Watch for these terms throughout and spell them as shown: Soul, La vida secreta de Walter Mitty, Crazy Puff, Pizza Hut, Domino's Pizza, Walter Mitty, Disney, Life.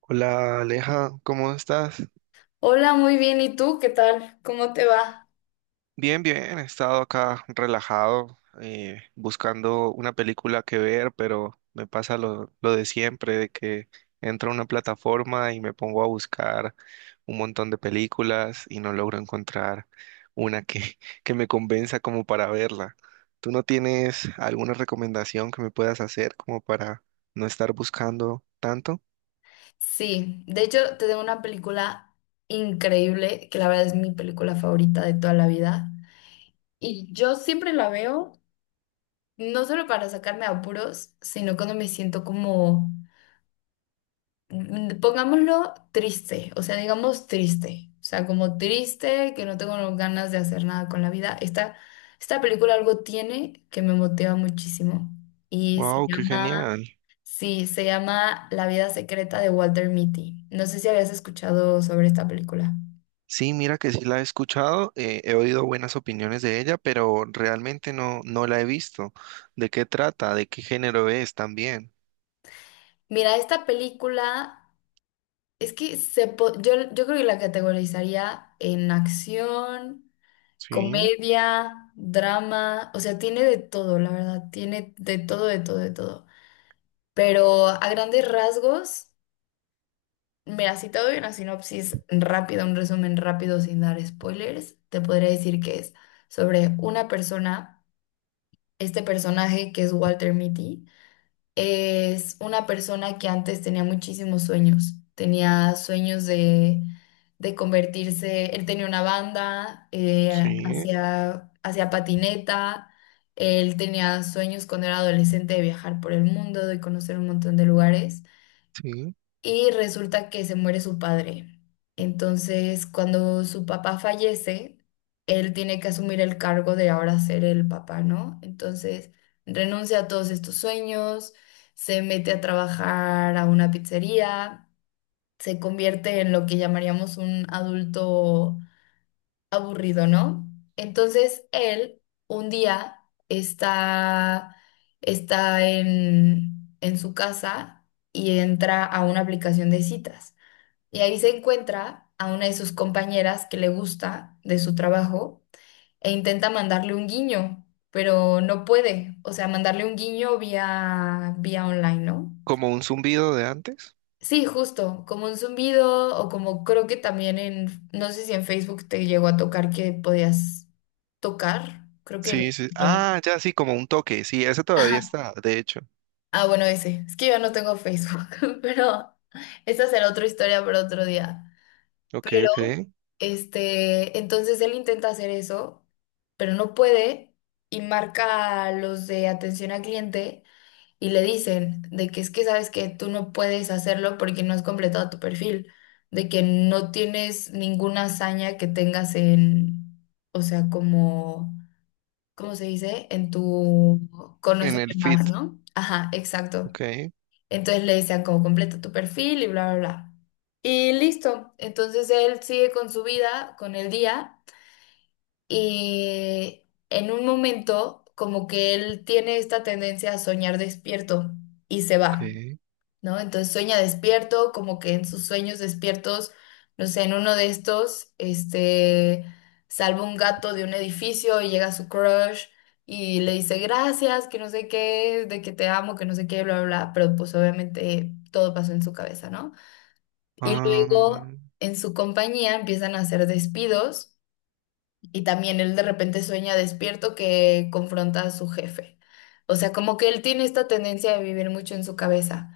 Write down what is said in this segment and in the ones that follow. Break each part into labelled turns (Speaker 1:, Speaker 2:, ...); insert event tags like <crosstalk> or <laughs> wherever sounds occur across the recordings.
Speaker 1: Hola, Aleja, ¿cómo estás?
Speaker 2: Hola, muy bien. ¿Y tú qué tal? ¿Cómo te va?
Speaker 1: Bien, bien, he estado acá relajado, buscando una película que ver, pero me pasa lo de siempre, de que entro a una plataforma y me pongo a buscar un montón de películas y no logro encontrar una que, <laughs> que me convenza como para verla. ¿Tú no tienes alguna recomendación que me puedas hacer como para no estar buscando tanto?
Speaker 2: Sí, de hecho te tengo una película increíble, que la verdad es mi película favorita de toda la vida. Y yo siempre la veo, no solo para sacarme apuros, sino cuando me siento como, pongámoslo, triste, o sea, digamos triste, o sea, como triste, que no tengo ganas de hacer nada con la vida. Esta película algo tiene que me motiva muchísimo y se
Speaker 1: Wow, qué
Speaker 2: llama...
Speaker 1: genial.
Speaker 2: Sí, se llama La vida secreta de Walter Mitty. No sé si habías escuchado sobre esta película.
Speaker 1: Sí, mira que sí la he escuchado, he oído buenas opiniones de ella, pero realmente no la he visto. ¿De qué trata? ¿De qué género es también?
Speaker 2: Mira, esta película es que yo creo que la categorizaría en acción,
Speaker 1: Sí,
Speaker 2: comedia, drama, o sea, tiene de todo, la verdad, tiene de todo, de todo, de todo. Pero a grandes rasgos, mira, si te doy una sinopsis rápida, un resumen rápido sin dar spoilers, te podría decir que es sobre una persona, este personaje que es Walter Mitty, es una persona que antes tenía muchísimos sueños. Tenía sueños de convertirse, él tenía una banda,
Speaker 1: sí,
Speaker 2: hacía, hacía patineta, él tenía sueños cuando era adolescente de viajar por el mundo, de conocer un montón de lugares
Speaker 1: sí.
Speaker 2: y resulta que se muere su padre. Entonces, cuando su papá fallece, él tiene que asumir el cargo de ahora ser el papá, ¿no? Entonces, renuncia a todos estos sueños, se mete a trabajar a una pizzería, se convierte en lo que llamaríamos un adulto aburrido, ¿no? Entonces, él un día está, está en su casa y entra a una aplicación de citas. Y ahí se encuentra a una de sus compañeras que le gusta de su trabajo e intenta mandarle un guiño, pero no puede. O sea, mandarle un guiño vía, vía online, ¿no?
Speaker 1: ¿Como un zumbido de antes?
Speaker 2: Sí, justo, como un zumbido o como creo que también en, no sé si en Facebook te llegó a tocar que podías tocar, creo que la
Speaker 1: Sí, sí.
Speaker 2: página.
Speaker 1: Ah, ya sí, como un toque. Sí, ese todavía
Speaker 2: Ajá.
Speaker 1: está, de hecho.
Speaker 2: Ah, bueno, ese. Es que yo no tengo Facebook, <laughs> pero esa será otra historia para otro día.
Speaker 1: Ok, ok.
Speaker 2: Pero, este, entonces él intenta hacer eso, pero no puede y marca a los de atención al cliente y le dicen de que es que sabes que tú no puedes hacerlo porque no has completado tu perfil, de que no tienes ninguna hazaña que tengas en, o sea, como, ¿cómo se dice? En tu
Speaker 1: En
Speaker 2: conocerme
Speaker 1: el
Speaker 2: más,
Speaker 1: fit.
Speaker 2: ¿no? Ajá, exacto.
Speaker 1: Ok,
Speaker 2: Entonces le decían como completa tu perfil y bla, bla, bla. Y listo. Entonces él sigue con su vida, con el día. Y en un momento, como que él tiene esta tendencia a soñar despierto y se va.
Speaker 1: ok.
Speaker 2: ¿No? Entonces sueña despierto, como que en sus sueños despiertos, no sé, en uno de estos, este, salva un gato de un edificio y llega su crush y le dice gracias, que no sé qué, de que te amo, que no sé qué, bla, bla, bla, pero pues obviamente todo pasó en su cabeza, ¿no? Y luego
Speaker 1: Ah,
Speaker 2: en su compañía empiezan a hacer despidos y también él de repente sueña despierto que confronta a su jefe. O sea, como que él tiene esta tendencia de vivir mucho en su cabeza.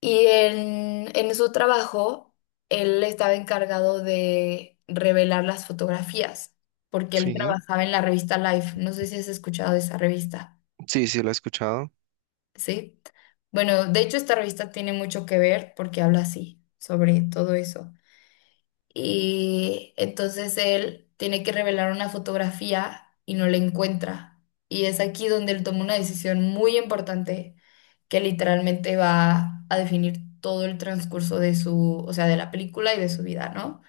Speaker 2: Y en su trabajo, él estaba encargado de revelar las fotografías, porque él
Speaker 1: sí.
Speaker 2: trabajaba en la revista Life. No sé si has escuchado de esa revista,
Speaker 1: Sí, sí, lo he escuchado.
Speaker 2: ¿sí? Bueno, de hecho esta revista tiene mucho que ver porque habla así, sobre todo eso. Y entonces él tiene que revelar una fotografía y no la encuentra. Y es aquí donde él toma una decisión muy importante que literalmente va a definir todo el transcurso de su, o sea, de la película y de su vida, ¿no?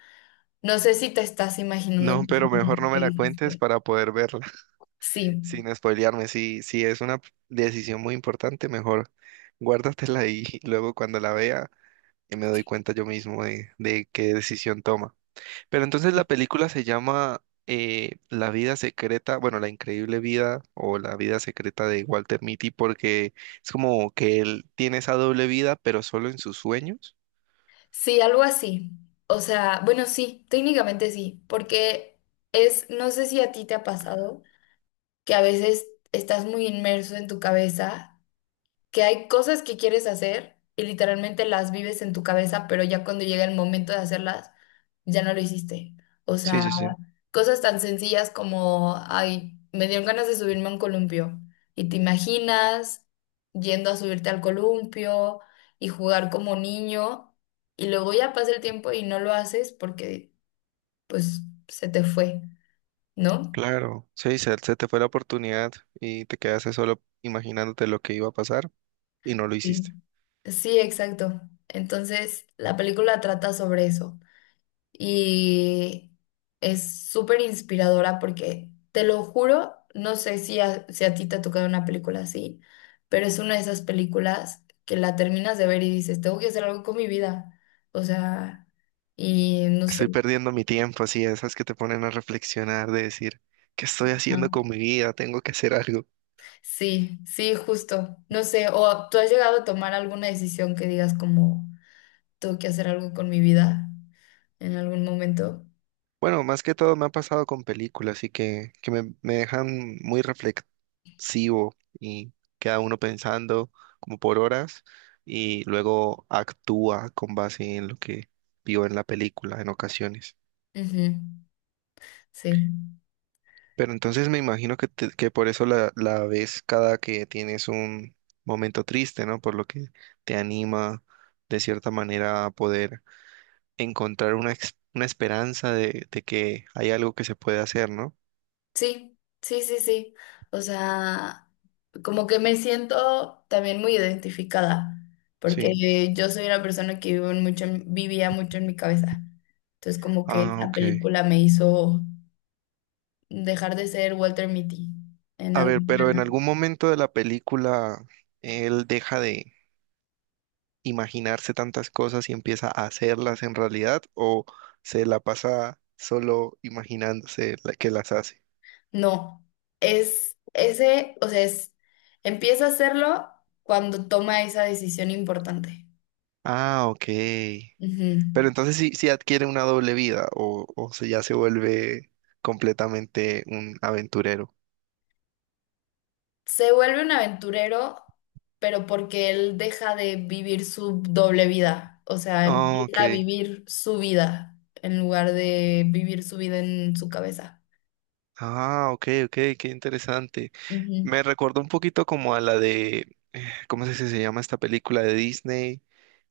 Speaker 2: No sé si te estás imaginando
Speaker 1: No,
Speaker 2: más o
Speaker 1: pero
Speaker 2: menos
Speaker 1: mejor no
Speaker 2: qué
Speaker 1: me la cuentes
Speaker 2: dijiste.
Speaker 1: para poder verla. <laughs>
Speaker 2: Sí,
Speaker 1: Sin spoilearme, sí, sí es una decisión muy importante, mejor. Guárdatela ahí, y <laughs> luego cuando la vea me doy cuenta yo mismo de qué decisión toma. Pero entonces la película se llama La vida secreta, bueno, La increíble vida o La vida secreta de Walter Mitty, porque es como que él tiene esa doble vida, pero solo en sus sueños.
Speaker 2: sí, algo así. O sea, bueno, sí, técnicamente sí, porque es, no sé si a ti te ha pasado que a veces estás muy inmerso en tu cabeza que hay cosas que quieres hacer y literalmente las vives en tu cabeza, pero ya cuando llega el momento de hacerlas, ya no lo hiciste. O
Speaker 1: Sí,
Speaker 2: sea,
Speaker 1: sí, sí.
Speaker 2: cosas tan sencillas como, ay, me dieron ganas de subirme a un columpio y te imaginas yendo a subirte al columpio y jugar como niño y luego ya pasa el tiempo y no lo haces porque pues se te fue, ¿no?
Speaker 1: Claro, sí, se te fue la oportunidad y te quedaste solo imaginándote lo que iba a pasar y no lo
Speaker 2: Sí.
Speaker 1: hiciste.
Speaker 2: Sí, exacto. Entonces, la película trata sobre eso. Y es súper inspiradora porque, te lo juro, no sé si a ti te ha tocado una película así, pero es una de esas películas que la terminas de ver y dices, tengo que hacer algo con mi vida. O sea, y no
Speaker 1: Estoy
Speaker 2: sé.
Speaker 1: perdiendo mi tiempo, así, esas que te ponen a reflexionar, de decir, ¿qué estoy haciendo
Speaker 2: Ajá.
Speaker 1: con mi vida? Tengo que hacer algo.
Speaker 2: Sí, sí, justo. No sé, o tú has llegado a tomar alguna decisión que digas como, tengo que hacer algo con mi vida en algún momento.
Speaker 1: Bueno, más que todo me ha pasado con películas, así que me dejan muy reflexivo y queda uno pensando como por horas y luego actúa con base en lo que vio en la película en ocasiones.
Speaker 2: Ujú. Sí.
Speaker 1: Pero entonces me imagino que, te- que por eso la ves cada que tienes un momento triste, ¿no? Por lo que te anima de cierta manera a poder encontrar una, ex- una esperanza de que hay algo que se puede hacer, ¿no?
Speaker 2: Sí, sí, sí, sí. O sea, como que me siento también muy identificada,
Speaker 1: Sí.
Speaker 2: porque yo soy una persona que vivo en mucho en- vivía mucho en mi cabeza. Entonces, como que
Speaker 1: Ah,
Speaker 2: la
Speaker 1: ok.
Speaker 2: película me hizo dejar de ser Walter Mitty en
Speaker 1: A ver, pero en
Speaker 2: alguna...
Speaker 1: algún momento de la película él deja de imaginarse tantas cosas y empieza a hacerlas en realidad o se la pasa solo imaginándose la que las hace.
Speaker 2: No, es ese, o sea, es, empieza a hacerlo cuando toma esa decisión importante.
Speaker 1: Ah, ok.
Speaker 2: Ujú.
Speaker 1: Pero entonces sí, sí adquiere una doble vida o se, ya se vuelve completamente un aventurero.
Speaker 2: Se vuelve un aventurero, pero porque él deja de vivir su doble vida, o sea,
Speaker 1: Ah, ok.
Speaker 2: empieza a vivir su vida en lugar de vivir su vida en su cabeza.
Speaker 1: Ah, ok, ok, qué interesante.
Speaker 2: Ujú.
Speaker 1: Me recordó un poquito como a la de, ¿cómo es que se llama esta película de Disney?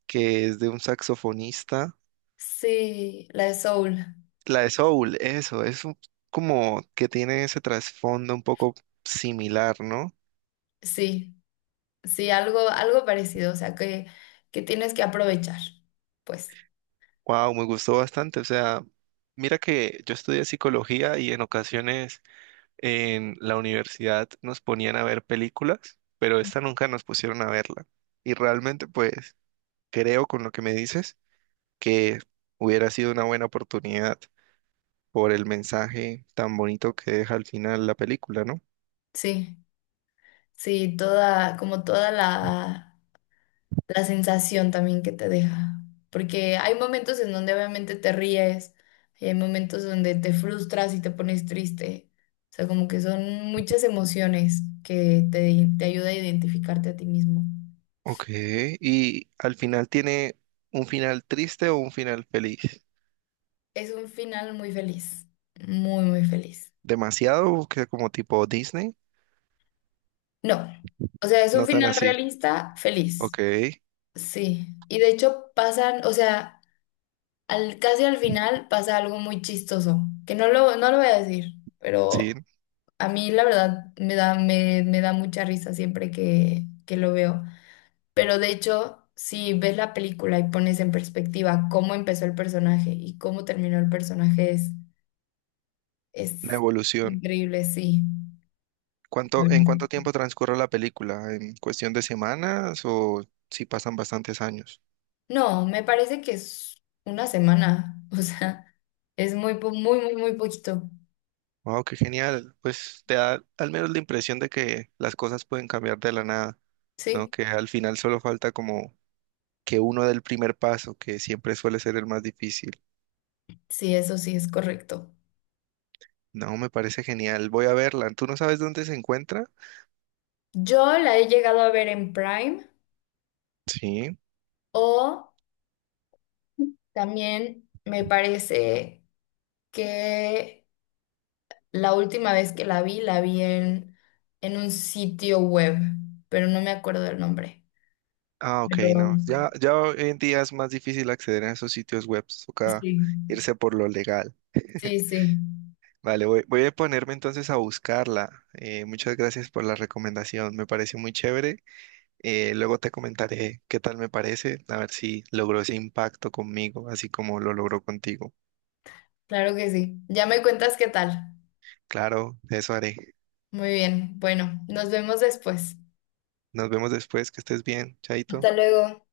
Speaker 1: Que es de un saxofonista.
Speaker 2: Sí, la de Soul,
Speaker 1: La de Soul, eso, es un- como que tiene ese trasfondo un poco similar, ¿no?
Speaker 2: sí, sí, algo, algo parecido, o sea, que tienes que aprovechar, pues,
Speaker 1: Wow, me gustó bastante. O sea, mira que yo estudié psicología y en ocasiones en la universidad nos ponían a ver películas, pero esta nunca nos pusieron a verla. Y realmente, pues, creo con lo que me dices que hubiera sido una buena oportunidad. Por el mensaje tan bonito que deja al final la película, ¿no?
Speaker 2: sí, sí, toda, como toda la... La sensación también que te deja. Porque hay momentos en donde obviamente te ríes, y hay momentos donde te frustras y te pones triste. O sea, como que son muchas emociones que te ayuda a identificarte a ti mismo.
Speaker 1: Ok, y al final tiene un final triste o un final feliz.
Speaker 2: Es un final muy feliz, muy, muy feliz.
Speaker 1: Demasiado que como tipo Disney,
Speaker 2: No, o sea, es un
Speaker 1: no tan
Speaker 2: final
Speaker 1: así.
Speaker 2: realista, feliz.
Speaker 1: Ok,
Speaker 2: Sí, y de hecho pasan, o sea... casi al final pasa algo muy chistoso, que no lo voy a decir,
Speaker 1: sí,
Speaker 2: pero a mí la verdad me da mucha risa siempre que lo veo. Pero de hecho, si ves la película y pones en perspectiva cómo empezó el personaje y cómo terminó el personaje,
Speaker 1: una
Speaker 2: es
Speaker 1: evolución.
Speaker 2: increíble, sí. La
Speaker 1: ¿Cuánto, en cuánto
Speaker 2: verdad.
Speaker 1: tiempo transcurre la película? ¿En cuestión de semanas o si pasan bastantes años?
Speaker 2: No, me parece que es una semana, <laughs> o sea, es muy, muy, muy, muy poquito.
Speaker 1: Wow, qué genial. Pues te da al menos la impresión de que las cosas pueden cambiar de la nada, ¿no?
Speaker 2: Sí,
Speaker 1: Que al final solo falta como que uno del primer paso, que siempre suele ser el más difícil.
Speaker 2: sí, eso sí es correcto.
Speaker 1: No, me parece genial. Voy a verla. ¿Tú no sabes dónde se encuentra?
Speaker 2: Yo la he llegado a ver en Prime
Speaker 1: Sí.
Speaker 2: o también me parece que la última vez que la vi, en un sitio web, pero no me acuerdo del nombre.
Speaker 1: Ah, ok,
Speaker 2: Pero
Speaker 1: no. Ya, ya hoy en día es más difícil acceder a esos sitios web. Toca
Speaker 2: sí,
Speaker 1: irse por lo legal.
Speaker 2: sí,
Speaker 1: <laughs>
Speaker 2: sí,
Speaker 1: Vale, voy, voy a ponerme entonces a buscarla. Muchas gracias por la recomendación. Me parece muy chévere. Luego te comentaré qué tal me parece, a ver si logró ese impacto conmigo, así como lo logró contigo.
Speaker 2: claro que sí. Ya me cuentas qué tal.
Speaker 1: Claro, eso haré.
Speaker 2: Muy bien, bueno, nos vemos después.
Speaker 1: Nos vemos después, que estés bien, Chaito.
Speaker 2: Hasta luego.